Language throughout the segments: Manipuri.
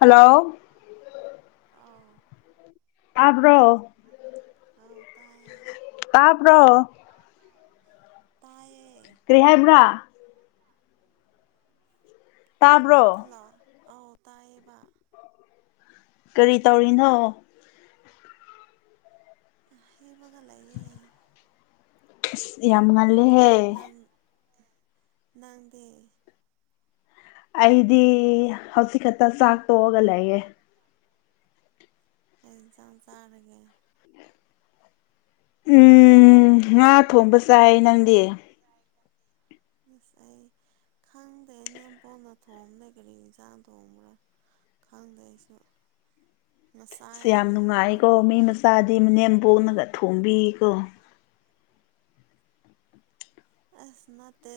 ꯍꯜꯂꯣ ꯑꯥꯎ ꯇꯥꯕ꯭ꯔꯣ [unintelligible] ꯍꯥꯎ ꯇꯥꯏꯑꯦ ꯇꯥꯕ꯭ꯔꯣ [unintelligible] ꯇꯥꯏꯌꯦ ꯀꯔꯤ ꯍꯥꯏꯕ꯭ꯔꯥ ꯇꯥꯕ꯭ꯔꯣ ꯍꯜꯂꯣ ꯑꯧ ꯇꯥꯏꯌꯦꯕ ꯀꯔꯤ ꯇꯧꯔꯤꯅꯣ ꯍꯦꯕꯒ ꯂꯩꯌꯦ ꯉꯁꯤꯗꯤ ꯌꯥꯝ ꯉꯜꯂꯦꯍꯦ ꯅꯪ ꯅꯪꯗꯤ ꯑꯩꯗꯤ ꯍꯧꯖꯤꯛ ꯈꯛꯇ ꯆꯥꯛ ꯇꯣꯛꯑꯒ ꯂꯩꯌꯦ ꯀꯩ ꯍꯩꯖꯥꯡ ꯆꯥꯔꯒꯦ ꯎꯝ ꯉꯥ ꯊꯣꯡꯕ ꯆꯥꯏꯑꯦ ꯅꯪꯗꯤ ꯉꯁꯥꯏ ꯈꯪꯗꯦ ꯅꯦꯝꯄꯣꯛꯅ ꯊꯣꯛꯕꯅꯦ ꯀꯔꯤ ꯏꯟꯁꯥꯡ ꯊꯣꯡꯕ꯭ꯔꯥ ꯈꯪꯗ꯭ꯔꯦ ꯑꯩꯁꯨ ꯉꯁꯥꯏꯗꯒꯤ ꯍꯦꯛꯞꯄꯒ ꯂꯩꯔꯦ ꯆꯥꯗꯤ ꯃꯅꯦꯝꯕꯣꯛꯅꯒ ꯊꯣꯡꯕꯤꯀꯣ ꯑꯁ ꯅꯠꯇꯦ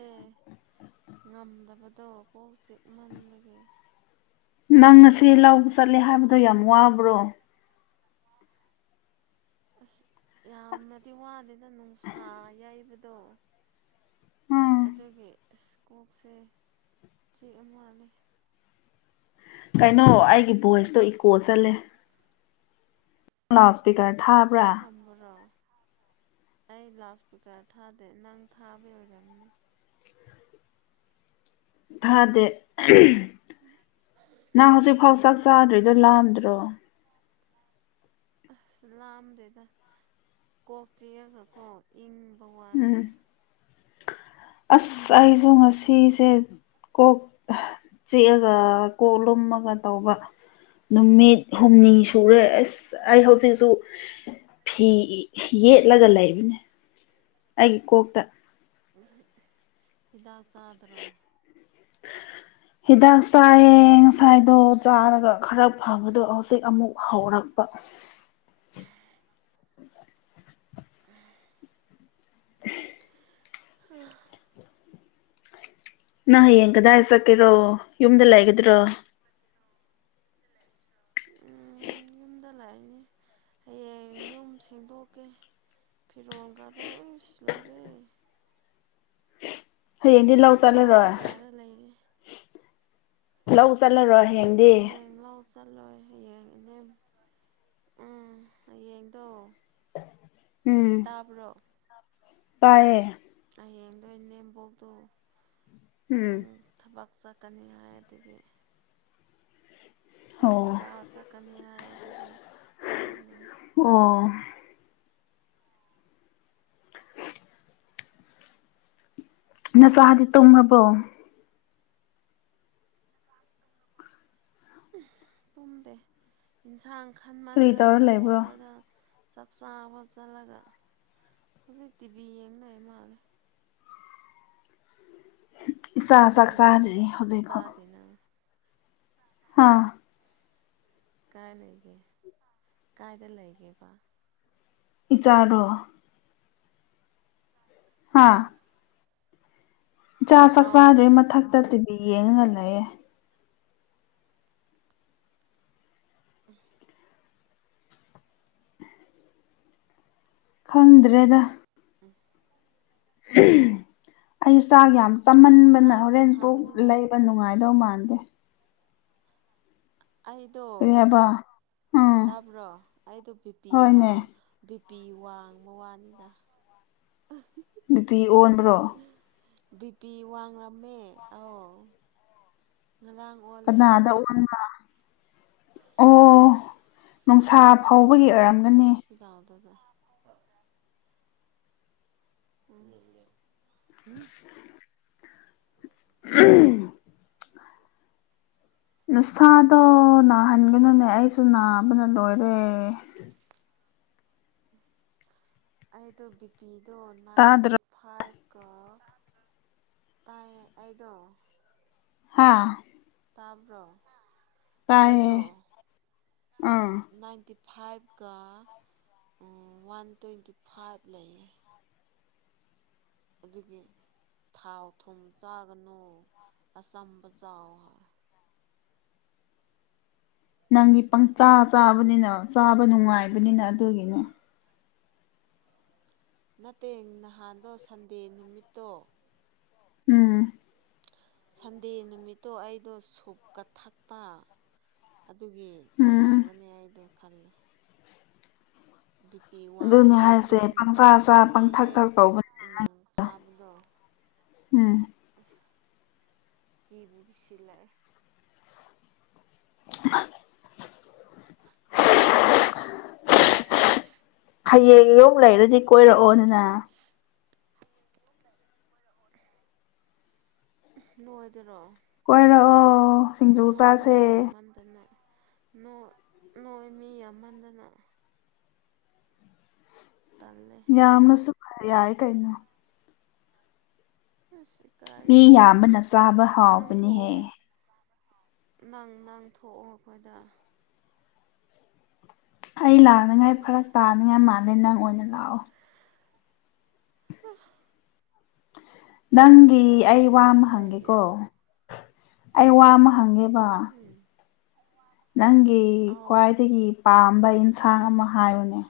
ꯉꯝꯗꯕꯗꯣ ꯀꯣꯛ ꯆꯤꯛꯃꯟꯕꯒꯤ ꯅꯪ ꯉꯁꯤ ꯂꯧ ꯆꯠꯂꯦ ꯍꯥꯏꯕꯗꯣ ꯌꯥꯝ ꯋꯥꯕ꯭ꯔꯣ [unintelligible] ꯑꯁ ꯌꯥꯝꯅꯗꯤ ꯋꯥꯗꯦꯅ ꯅꯨꯡꯁꯥ ꯌꯩꯕꯗꯣ ꯎꯝ ꯑꯗꯨꯒꯤ ꯑꯁ ꯀꯣꯛꯁꯦ ꯆꯤꯛ ꯑ ꯃꯥꯜꯂꯦ ꯀꯩꯅꯣ ꯑꯩꯒꯤ ꯚꯣꯏꯁꯇꯣ ꯏꯀꯣ ꯆꯠꯂꯦ ꯅꯪ ꯂꯥꯎ ꯏꯁ꯭ꯄꯤꯀꯔ ꯊꯥꯕ꯭ꯔꯥ [unintelligible] ꯑꯩ ꯂꯥꯎꯠ ꯏꯁꯄꯤꯀꯔ ꯊꯥꯗꯦ ꯅꯪ ꯊꯥꯕꯩ ꯑꯣꯏꯔꯝꯅꯤ ꯊꯥꯗꯦ ꯅꯪ ꯍꯧꯖꯤꯛꯐꯥꯎ ꯆꯥꯛ ꯆꯥꯗ꯭ꯔꯤꯗꯣ ꯂꯥꯝꯗ꯭ꯔꯣ ꯑꯁ ꯂꯥꯑꯝꯗꯦꯗ ꯀꯣꯛ ꯆꯤꯛꯑꯒꯀꯣ ꯏꯪꯕ ꯋꯥꯅꯤꯗ ꯎꯝ ꯑꯁ ꯑꯩꯁꯨ ꯉꯁꯤꯁꯦ ꯀꯣꯛ ꯆꯤꯛꯑꯒ ꯀꯣꯛ ꯂꯨꯝꯃꯒ ꯇꯧꯕ ꯅꯨꯃꯤꯠ ꯍꯨꯝꯅꯤ ꯁꯨꯔꯦ ꯑꯁ ꯑꯩ ꯍꯧꯖꯤꯛꯁꯨ ꯐꯤ ꯌꯦꯠꯂꯒ ꯂꯩꯕꯅꯦ ꯑꯩꯒꯤ ꯀꯣꯛꯇ [unintelligible] ꯍꯤꯗꯥꯛ ꯆꯥꯗ꯭ꯔꯣ ꯍꯤꯗꯥꯛ ꯆꯥꯏꯌꯦ ꯉꯁꯥꯏꯗꯣ ꯆꯥꯔꯒ ꯈꯔ ꯐꯪꯕꯗꯣ ꯍꯧꯖꯤꯛ ꯑꯃꯨꯛ ꯍꯧꯔꯛꯄ [unintelligible] ꯍꯥ ꯅꯪ ꯍꯌꯦꯡ ꯀꯗꯥꯏ ꯆꯠꯀꯦꯔꯣ ꯌꯨꯝꯗ ꯂꯩꯒꯗ꯭ꯔꯣ ꯎꯝ ꯌꯨꯝ ꯗ ꯂꯥꯏꯅꯤ ꯌꯨꯝ ꯁꯦꯡꯗꯣꯛꯀꯦ ꯐꯤꯔꯣꯜꯒꯥꯗꯣ ꯏꯁ ꯂꯣꯏꯔꯦ ꯍꯌꯦꯡꯗꯤ ꯂꯧ ꯄꯨꯡꯆꯥꯏ ꯆꯠꯂꯔꯣꯏ ꯆꯥꯏꯔ ꯂꯩꯔꯦ ꯂꯧ ꯆꯠꯂꯔꯣꯏ ꯍꯌꯦꯡ ꯍꯌꯦꯡ ꯂꯧ ꯆꯠꯂꯣꯏ ꯍꯌꯦꯡ ꯏꯅꯦꯝ ꯎꯝ ꯍꯌꯦꯡꯗꯣ ꯎꯝ ꯇꯥꯕ꯭ꯔꯣ ꯇꯥꯏꯌꯦ ꯍꯌꯦꯡꯗꯣ ꯏꯅꯦꯝꯕꯣꯛꯇꯣ ꯎꯝ ꯊꯕꯛ ꯆꯠꯀꯅꯤ ꯍꯥꯏ ꯑꯗꯨꯒꯤ ꯑꯣ ꯍꯣꯁꯄꯤꯇꯥꯜ ꯆꯠꯀꯅꯤ ꯍꯥꯏ ꯑꯗꯨꯒꯤ ꯆꯠꯂꯣꯏ ꯑꯣ ꯅꯆꯥꯗꯤ ꯇꯨꯝꯃꯕꯣ ꯇꯨꯝꯗꯦ ꯌꯦꯟꯁꯥꯡ ꯀꯔꯤ ꯈꯟꯃꯟꯗꯅ ꯇꯧꯔ ꯃꯕꯣꯛ ꯂꯩꯕ꯭ꯔꯣ ꯈꯣꯏꯗ ꯆꯥꯛ ꯆꯥꯕ ꯆꯠꯂꯒ ꯍꯧꯖꯤꯛ ꯇꯤꯚꯤ ꯌꯦꯡ ꯂꯩ ꯃꯥꯜꯂꯦ ꯏꯆꯥ ꯆꯥꯛ ꯅꯪꯗꯤ ꯆꯥꯗ꯭ꯔꯤ ꯍꯧꯖꯤꯛꯐꯧ [unintelligible] ꯍꯥ ꯀꯥꯏ ꯂꯩꯒꯦ ꯀꯥꯏꯗ ꯂꯩꯒꯦꯕ ꯏꯆꯥꯔꯣ ꯑꯥꯎ ꯍꯥ ꯏꯆꯥ ꯆꯥꯛ ꯑꯥꯎ ꯆꯥꯥꯗ꯭ꯔꯤ ꯃꯊꯛꯇ ꯇꯤꯚꯤ ꯌꯦꯡꯉꯒ ꯂꯩꯌꯦ [unintelligible] ꯈꯪꯗ꯭ꯔꯦꯗ ꯎꯝ ꯑꯩ ꯆꯥꯛ ꯌꯥꯝ ꯆꯥꯃꯟꯗꯅ ꯍꯛꯆꯥꯡꯁꯦ ꯍꯣꯔꯦꯟ ꯄꯨꯛ ꯐꯕꯅꯤꯅ ꯂꯩꯕ ꯈꯪꯗꯦ ꯅꯨꯡꯉꯥꯏꯗꯧ ꯃꯥꯟꯗꯦ ꯑꯩꯗꯣ ꯀꯔꯤ ꯍꯥꯏꯕ ꯎꯝ ꯇꯥꯕ꯭ꯔꯣ ꯑꯩꯗꯣ ꯕꯤ ꯕꯤꯄꯤ ꯍꯣꯏꯅꯦ ꯋꯥꯡ ꯕꯤꯄꯤ ꯋꯥꯡꯕ ꯋꯥꯅꯤꯗ ꯕꯤꯄꯤ ꯑꯣꯟꯕ꯭ꯔꯣ ꯕꯤ ꯄꯤ ꯋꯥꯡꯂꯝꯃꯦ ꯑꯧ ꯉꯔꯥꯡ ꯑꯣꯜꯂꯦ ꯀꯅꯥꯗ ꯎꯍꯟꯕ ꯑꯣ ꯅꯣꯡꯁꯥꯞ ꯍꯣꯁ ꯍꯣꯁꯄꯤꯇꯜꯗꯗ ꯎꯝ ꯍꯨꯝ ꯎꯝ ꯅꯁꯥꯗꯣ ꯅꯥꯍꯟꯒꯅꯨꯅꯦ ꯑꯩꯁꯨ ꯅꯥꯕꯅ ꯂꯣꯏꯔꯦ ꯑꯩꯗꯣ ꯕꯤ ꯄꯤꯗꯣ ꯇꯥꯗ꯭ꯔꯣ ꯅꯥꯏꯟꯇꯤꯞ ꯐꯥꯏꯚ ꯀ ꯇꯥꯏꯌꯦ ꯑꯩꯗꯣ ꯍꯥꯥ ꯇꯥꯕ꯭ꯔꯣ ꯇꯥꯢꯌꯦ ꯑꯩꯗꯣ ꯎꯝ ꯅꯥꯏꯟꯇꯤ ꯐꯥꯏꯚꯀ ꯋꯥꯟ ꯇ꯭ꯋꯦꯟꯇꯤ ꯐꯥꯏꯚ ꯂꯩꯌꯦ ꯑꯗꯨꯒꯤ ꯊꯥꯎ ꯊꯨꯝ ꯆꯥꯒꯅꯣ ꯑꯆꯝꯕ ꯆꯥꯎ ꯍꯥꯢ ꯅꯪꯒꯤ ꯄꯪꯆꯥ ꯆꯥꯕꯅꯤꯅ ꯆꯥꯕ ꯅꯨꯡꯉꯥꯢꯕꯅꯤꯅ ꯑꯗꯨꯒꯤꯅꯦ ꯅꯠꯇꯦ ꯅꯍꯥꯟꯗꯣ ꯁꯟꯗꯦ ꯅꯨꯃꯤꯠꯇꯣ ꯎꯝ ꯁꯟꯗꯦ ꯅꯨꯃꯤꯠꯇꯣ ꯑꯩꯗꯣ ꯁꯨꯞꯀ ꯊꯛꯄ ꯑꯗꯨꯒꯤ ꯎꯝ ꯑꯣꯏꯔꯝꯒꯅꯤ ꯑꯩꯗꯣ ꯈꯜꯂꯦ ꯕꯤꯄꯤ ꯑꯗꯨꯅꯦ ꯋꯥꯡꯕꯗꯤ ꯍꯥꯏꯁꯦ ꯑꯗꯨꯝ ꯄꯪꯆꯥ ꯆꯥ ꯍꯦꯛ ꯄꯪꯊꯛ ꯍꯦꯛ ꯊꯛ ꯇꯧꯕ ꯎꯝ ꯆꯥꯕꯗꯣ ꯎꯝ ꯑꯁ ꯀꯤꯕꯨ ꯀꯤꯁꯤꯜꯂꯛꯑꯦ ꯉ [unintelligible] ꯍꯌꯦꯡ ꯌꯧ ꯂꯩꯔꯗꯤ ꯀꯣꯏꯔꯛꯑꯣꯗꯅ ꯅꯣꯢꯗꯔꯣ ꯀꯣꯏꯔꯛꯑꯣ ꯁꯤꯡꯖꯨ ꯆꯥꯁꯦ ꯇꯅꯦ ꯅꯣ ꯅꯣꯢ ꯃꯤ ꯌꯥꯝꯃꯟꯗꯅ ꯇꯜꯂꯦ ꯌꯥꯝꯅꯁꯨ ꯐ ꯌꯥꯢ ꯀꯩꯅꯣ ꯑꯁ ꯏꯀꯥꯏꯌꯦ ꯃꯤ ꯌꯥꯝꯕꯅ ꯆꯥꯕ ꯅꯪ ꯍꯥꯎꯕꯅꯤꯍꯦ ꯊꯣꯛꯑꯣ ꯅꯪ ꯅꯪ ꯊꯣꯛꯑꯣ ꯑꯈꯣꯢꯗ ꯑꯩ ꯂꯥꯛꯅꯉꯥꯢ ꯐꯔꯛ ꯇꯥꯅꯤꯡꯉꯥꯢ ꯃꯥꯜꯂꯦ ꯅꯪ ꯑꯣꯢꯅ ꯂꯥꯛꯑꯣ ꯍꯑ ꯅꯪꯒꯤ ꯑꯩ ꯋꯥ ꯑꯃ ꯀꯩꯒꯤ ꯍꯪꯒꯦꯀꯣ ꯑꯩ ꯋꯥ ꯑꯃ ꯍꯪꯒꯦꯕ ꯎꯝ ꯅꯪꯒꯤ ꯑꯥꯎ ꯈ꯭ꯋꯥꯢꯗꯒꯤ ꯄꯥꯝꯕ ꯑꯟꯁꯥꯡ ꯑꯃ ꯍꯥꯏꯌꯨꯅꯦ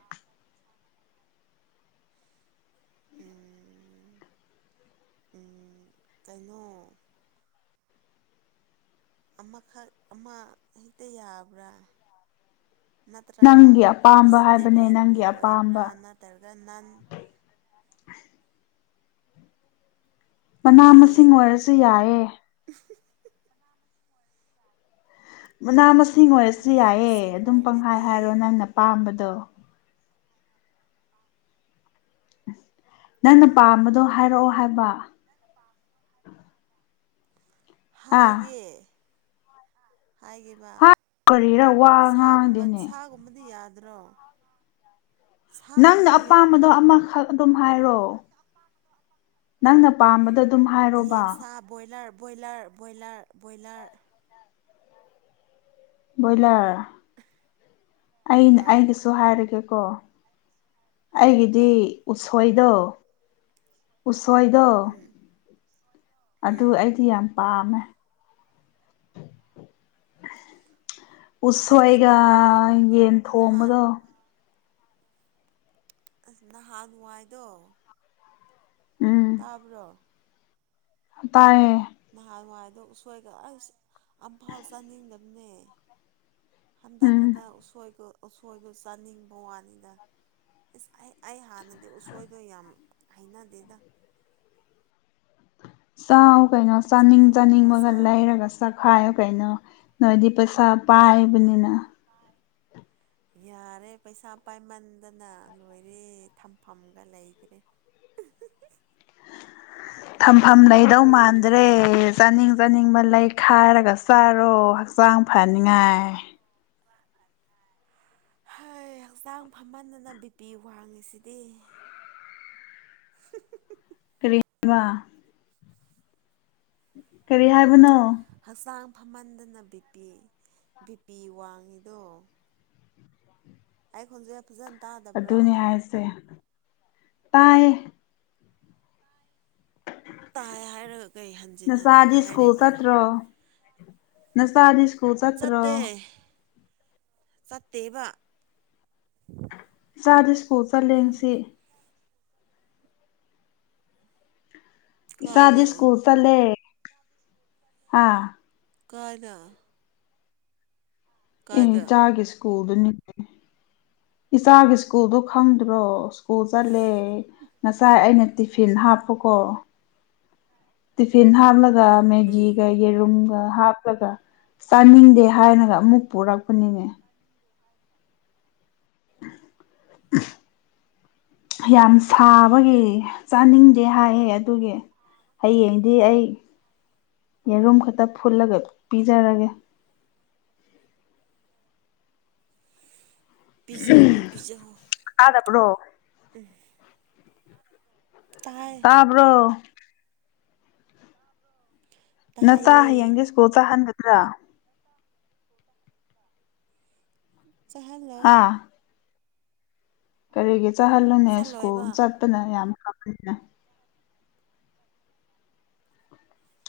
ꯎꯝ ꯎꯝ ꯀꯩꯅꯣ ꯑꯃꯈꯛ ꯑꯃ ꯍꯦꯛꯇ ꯌꯥꯕ꯭ꯔꯥ ꯅꯠꯇ꯭ꯔꯒ ꯅꯪꯒꯤ ꯑꯄꯥꯝꯕ ꯍꯥꯏꯕꯅꯦ ꯗꯤꯁꯇꯦꯔꯤꯟꯒꯤ ꯅꯪꯒꯤ ꯑꯣꯏꯕ꯭ꯔꯥ ꯑꯄꯥꯝꯕ ꯅꯠꯇ꯭ꯔꯒ ꯅꯟ ꯃꯅꯥ ꯌꯦꯟ ꯃꯁꯤꯡ ꯑꯣꯢꯔꯁꯨ ꯌꯥꯢꯌꯦ ꯃꯅꯥ ꯃꯁꯤꯡ ꯑꯣꯢꯔꯁꯨ ꯃꯅꯥ ꯌꯥꯢꯌꯦ ꯃꯁꯤꯡ ꯑꯗꯨꯝ ꯄꯪꯍꯥꯢ ꯑꯣꯏꯔꯗꯤ ꯍꯥꯢꯔꯣ ꯅꯪꯅ ꯄꯥꯝꯕꯗꯣ ꯅꯪꯅ ꯄꯥꯝꯕꯗꯣ ꯍꯥꯢꯔꯛꯑꯣ ꯍꯥꯢꯕ ꯅꯪꯅ ꯄꯥꯝꯕꯗꯣ ꯍꯥꯢꯔꯣ ꯑꯥ ꯍꯥꯢꯒꯦ ꯍꯥꯢꯒꯦꯕ ꯍꯥꯏ ꯀꯔꯤꯔ ꯋꯥ ꯉꯥꯡꯗꯦꯅꯦ ꯕꯗꯤ ꯌꯥꯗ꯭ꯔꯣ ꯅꯪꯅ ꯁꯥꯒꯨꯝꯕꯗꯤ ꯑꯄꯥꯝꯕꯗꯣ ꯌꯥꯗ꯭ꯔꯣ ꯑꯃꯈꯛ ꯑꯗꯨꯝ ꯍꯥꯏꯔꯣ ꯅꯪꯅ ꯄꯥꯝꯕꯗꯣ ꯑꯗꯨꯝ ꯍꯥꯏꯔꯣꯕ ꯌꯦꯟꯁꯥ boiler boiler boiler boiler boiler ꯑꯩꯅ ꯑꯥꯎ ꯑꯩꯒꯤꯁꯨ ꯍꯥꯏꯔꯒꯦꯀꯣ ꯑꯩꯒꯤꯗꯤ ꯑꯥꯎ ꯎꯁꯣꯏꯗꯣ ꯎꯁꯣꯏꯗꯣ ꯎꯝ ꯑꯗꯨ ꯎꯝ ꯑꯩꯗꯤ ꯌꯥꯝ ꯄꯥꯝꯃꯦ ꯑꯩꯗꯣ ꯎꯁꯣꯏꯒ ꯅꯍꯥꯟ ꯌꯦꯟ ꯅꯍꯥꯟ ꯊꯣꯡꯕꯗꯣ ꯑꯁ ꯅꯍꯥꯟꯋꯥꯥꯏꯗꯣ ꯎꯝ ꯇꯥꯕ꯭ꯔꯣ ꯇꯥꯏꯌꯦ ꯅꯍꯥꯟꯋꯥꯏꯗꯣ ꯎꯁꯣꯏꯒ ꯑꯁ ꯑꯝꯐꯥꯎ ꯆꯥꯅꯤꯡꯗꯝꯅꯦ ꯍꯟꯗꯛ ꯎꯝ ꯈꯛꯇ ꯎꯁꯣꯏꯒ ꯎꯁꯣꯏꯗꯣ ꯆꯥꯅꯤꯡꯕ ꯋꯥꯅꯤꯗ ꯏꯁ ꯑꯩ ꯑꯩ ꯍꯥꯟꯅꯗꯤ ꯎꯁꯣꯏꯗꯣ ꯌꯥꯝ ꯍꯩꯅꯗꯦꯗ ꯆꯥꯎ ꯀꯩꯅꯣ ꯆꯥꯅꯤꯡ ꯁꯤꯡꯖꯨꯒꯨꯝꯕ ꯆꯥꯅꯤꯡꯕꯒ ꯆꯥ ꯂꯩꯔꯒ ꯆꯥꯈꯥꯏꯌꯣ ꯀꯩꯅꯣ ꯅꯣꯏꯗꯤ ꯄꯩꯁꯥ ꯄꯥꯏꯕꯅꯤꯅ ꯌꯥꯔꯦ ꯄꯩꯁꯥ ꯄꯥꯏꯃꯟꯗꯅ ꯂꯣꯏꯔꯦ ꯊꯝꯐꯝꯒ ꯂꯩꯇ꯭ꯔꯦ ꯊꯝꯐꯝ ꯂꯩꯗꯧ ꯃꯥꯟꯗ꯭ꯔꯦ ꯆꯥꯅꯤꯡ ꯆꯥꯅꯤꯡꯕ ꯂꯩꯈꯥꯏꯔꯒ ꯆꯥꯔꯣ ꯍꯛꯆꯥꯡ ꯊꯥꯔꯒ ꯐꯅꯤꯡꯉꯥꯏ ꯆꯥꯔꯣ [inaudible] ꯍꯩ ꯍꯛꯆꯥꯡ ꯐꯃꯟꯗꯅ ꯕꯤ ꯄꯤ ꯋꯥꯡꯉꯤꯁꯤꯗꯤ ꯀꯔꯤ ꯃꯥ ꯀꯔꯤ ꯍꯥꯏꯕꯅꯣ ꯍꯛꯆꯥꯡ ꯐꯃꯟꯗꯅ ꯕꯤ ꯄꯤ ꯕꯤ ꯄꯤ ꯋꯥꯡꯉꯤꯗꯣ ꯑꯩꯥ ꯈꯣꯟꯖꯦꯜ ꯐꯖꯟ ꯇꯥꯗ ꯑꯗꯨꯅꯤ ꯍꯥꯏꯁꯦ ꯇꯥꯏꯌꯦ ꯇꯥꯏ ꯍꯥꯏꯔꯒ ꯀꯩ ꯍꯟꯖꯤꯟ ꯍꯟꯖꯤꯟ ꯅꯆꯥꯗꯤ ꯁ꯭ꯀꯨꯜ ꯍꯥꯏꯔꯤꯕ ꯆꯠꯇ꯭ꯔꯣ ꯅꯆꯥꯗꯤ ꯁꯀ꯭ꯨꯜ ꯆꯠ ꯆꯠꯇꯦ ꯆꯠꯇꯦꯕ ꯏꯆꯥꯗꯤ ꯁꯀ꯭ꯨꯜ ꯆꯠꯂꯦ ꯉꯁꯤ ꯏꯆꯥꯗꯤ ꯀꯥꯏꯗ ꯁꯀ꯭ꯨꯜ ꯆꯠꯂꯦ ꯍꯥ ꯀꯅꯥ ꯑꯦ ꯀꯥꯏꯗ ꯆꯥꯒꯤ ꯁ꯭ꯀꯨꯜꯗꯨꯅꯤꯅꯦ ꯏꯆꯥꯒꯤ ꯁ꯭ꯀꯨꯜꯗꯣ ꯈꯪꯗ꯭ꯔꯣ ꯁ꯭ꯀꯨꯜ ꯆꯠꯂꯦ ꯉꯁꯥꯏ ꯑꯩꯅ ꯇꯤꯐꯤꯟ ꯍꯥꯞꯄꯀꯣ [unintelligible] ꯇꯤꯐꯤꯟ ꯍꯥꯞꯂꯒ ꯎꯝ ꯃꯦꯒꯤꯒ ꯌꯦꯔ ꯔꯨꯝꯒ ꯍꯥꯞꯂꯒ ꯆꯥꯅꯤꯡꯗꯦ ꯍꯥꯏꯅꯒ ꯑꯃꯨꯛ ꯄꯨꯔꯛꯄꯅꯤꯅꯦ ꯑ ꯌꯥꯝ ꯁꯥꯕꯒꯤ ꯆꯥꯅꯤꯡ ꯗꯦ ꯍꯥꯏꯌꯦ ꯑꯗꯨꯒꯤ ꯍꯌꯦꯡꯗꯤ ꯑꯩ ꯌꯦꯔꯨꯝ ꯈꯇ ꯐꯨꯠꯂꯒ ꯄꯤꯖꯔꯒꯦ ꯄꯤꯖꯧꯋꯣ ꯄꯤꯖꯧꯋꯣ ꯇꯥꯗꯕ꯭ꯔꯣ ꯎꯝ ꯇꯥꯏ ꯔꯣ ꯇꯥꯕ꯭ꯔꯣ ꯅꯆꯥ ꯍꯌꯦꯡꯗꯤ ꯁꯀ꯭ꯨꯜ ꯆꯠꯍꯟꯒꯗ꯭ꯔꯥ ꯆꯥꯍꯟꯂꯣꯏ ꯍꯥ ꯀꯔꯤꯒꯤ ꯆꯍꯜꯂꯨꯅꯦ ꯁ꯭ꯀꯨꯜ ꯆꯠꯂꯣꯏꯕ ꯆꯠꯄꯅ ꯌꯥꯝ ꯐꯕꯅꯤꯅꯦ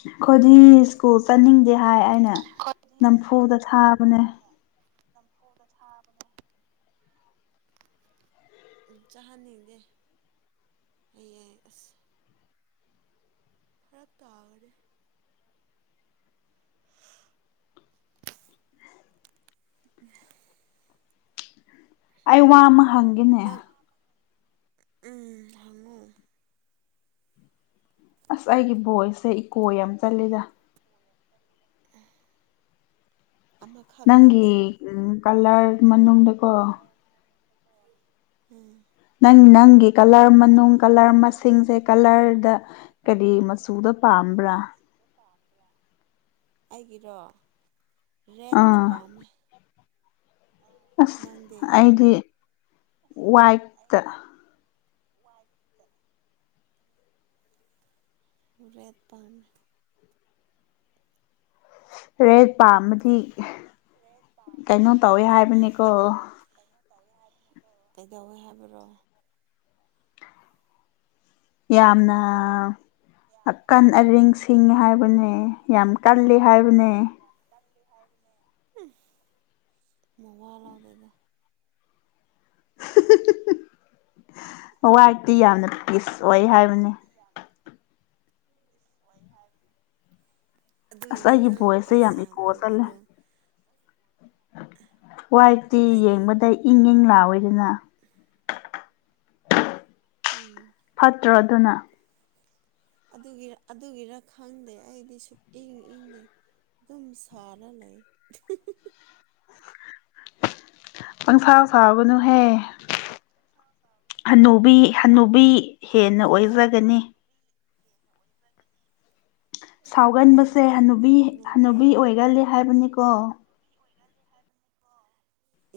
ꯑꯩꯈꯣꯏꯗꯤ ꯁ꯭ꯀꯨꯜ ꯆꯠꯅꯤꯡꯗꯦ ꯍꯥꯏ ꯑꯩꯅ [unintelligible] ꯁ꯭ꯀꯨꯜ ꯅꯝꯐꯨꯗ ꯆꯠꯅꯤꯡꯗꯦ ꯍꯥꯏ ꯊꯥꯕꯅꯦ ꯑꯩꯅ ꯅꯝꯐꯨꯗ ꯊꯥꯕꯅꯦ ꯎꯝ ꯆꯥꯍꯟꯅꯤꯡꯗꯦ ꯍꯌꯦꯡ ꯑꯁ ꯐꯔꯛꯇꯥꯒꯅꯦ [unintelligible] ꯑꯩ ꯋꯥ ꯑꯃ ꯍꯪꯒꯦꯅꯦ ꯅꯪ ꯎꯝ ꯍꯪꯉꯨ ꯑꯁ ꯑꯩꯒꯤ ꯕꯣꯏꯁꯁꯦ ꯏꯀꯣ ꯌꯥꯝ ꯆꯠꯂꯤꯗ [inaudible] ꯑꯃꯈꯛ ꯅꯪꯒꯤ ꯅꯠꯇꯦ ꯀꯂꯥꯔ ꯃꯅꯨꯡꯗꯀꯣ ꯎꯝ ꯅꯪ ꯅꯪꯒꯤ ꯀꯂꯔ ꯃꯅꯨꯡ ꯀꯂꯔ ꯃꯁꯤꯡꯁꯦ ꯀꯂꯔꯗ ꯀꯔꯤ ꯃꯆꯨꯗ ꯄꯥꯝꯕ꯭ꯔꯥ ꯑꯩꯒꯤꯔꯣ ꯔꯦꯗꯇꯥ ꯑꯥ ꯄꯥꯝꯃꯦ ꯑꯁ ꯅꯪꯗꯤ ꯑꯩꯗꯤ ꯋꯥꯏꯠꯇ ꯋꯥꯏꯠꯇ ꯔꯦꯗ ꯄꯝꯃꯦ ꯔꯦꯗ ꯄꯥꯝꯕꯗꯤ ꯀꯩꯅꯣ ꯇꯧꯋꯦ ꯍꯥꯏꯕꯅꯤꯀꯣ [unintelligible] ꯀꯩꯗꯧꯋꯦ ꯍꯥꯏꯕ꯭ꯔꯣ ꯌꯥꯝꯅ ꯑꯀꯟ ꯑꯔꯤꯡ ꯁꯤꯡꯉꯦ ꯍꯥꯏꯕꯅꯦ ꯌꯥꯝ ꯀꯜꯂꯤ ꯍꯥꯏꯕꯅꯦ [unintelligible] ꯏꯁ ꯃꯋꯥ ꯂꯧꯗꯦꯗ [unintelligible] ꯋꯥꯏꯠꯇꯤ ꯌꯥꯝꯅ ꯄꯤꯁ ꯑꯣꯏ ꯍꯥꯏꯕꯅꯤ [unintelligible] ꯑꯗꯨꯏꯅꯦ ꯑꯁ ꯑꯩꯒꯤ ꯅꯪ ꯚꯣꯏꯁꯁꯦ ꯄꯤꯁ ꯌꯥꯝ ꯏꯀꯣ ꯑꯣꯏꯔꯤꯗꯣ ꯋꯥꯏꯐꯇꯤ ꯑꯩꯗꯤ ꯌꯦꯡꯕꯗ ꯏꯪ ꯏꯪ ꯂꯥꯎꯏꯗꯅ ꯎꯝ ꯐꯠꯇ꯭ꯔꯣ ꯑꯗꯨꯅ ꯑꯗꯨꯒꯤꯔ ꯑꯗꯨꯒꯤꯔ ꯈꯪꯗꯦ ꯑꯩꯗꯤ ꯁꯨꯛ ꯏꯪ ꯏꯪꯗꯦ ꯑꯗꯨꯝ ꯁꯥꯔ ꯂꯩ ꯄꯪꯁꯥ ꯁꯥꯕꯅꯨꯍꯦ [unintelligible] ꯍꯟꯅꯨꯕꯤ ꯍꯟꯅꯨꯕꯤ ꯍꯦꯟꯅ ꯈꯪꯗꯦ ꯑꯣꯏꯕꯗꯅꯤ [inaudible] ꯈꯪꯗꯦ ꯁꯥꯎꯒꯟꯕꯁꯦ ꯍꯅꯨꯕꯤ ꯍꯅꯨꯕꯤ ꯑꯣꯏꯒꯜꯂꯤ ꯍꯥꯏꯕꯅꯤꯀꯣ [unintelligible]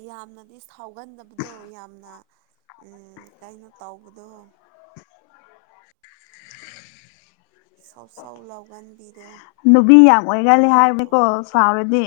ꯌꯥꯝꯅꯗꯤ ꯁꯥꯎꯒꯟꯗꯕꯗꯣ ꯌꯥꯝꯅ ꯎꯝ ꯀꯩꯅꯣ ꯇꯧꯕꯗꯣ ꯁꯧ ꯁꯧ ꯂꯥꯎꯒꯟꯕꯤꯗꯣ ꯍꯅꯨꯕꯤ ꯌꯥꯝ ꯑꯣꯏꯒꯜꯂꯤ ꯍꯥꯏꯕꯅꯦꯀꯣ ꯁꯥꯎꯔꯗꯤ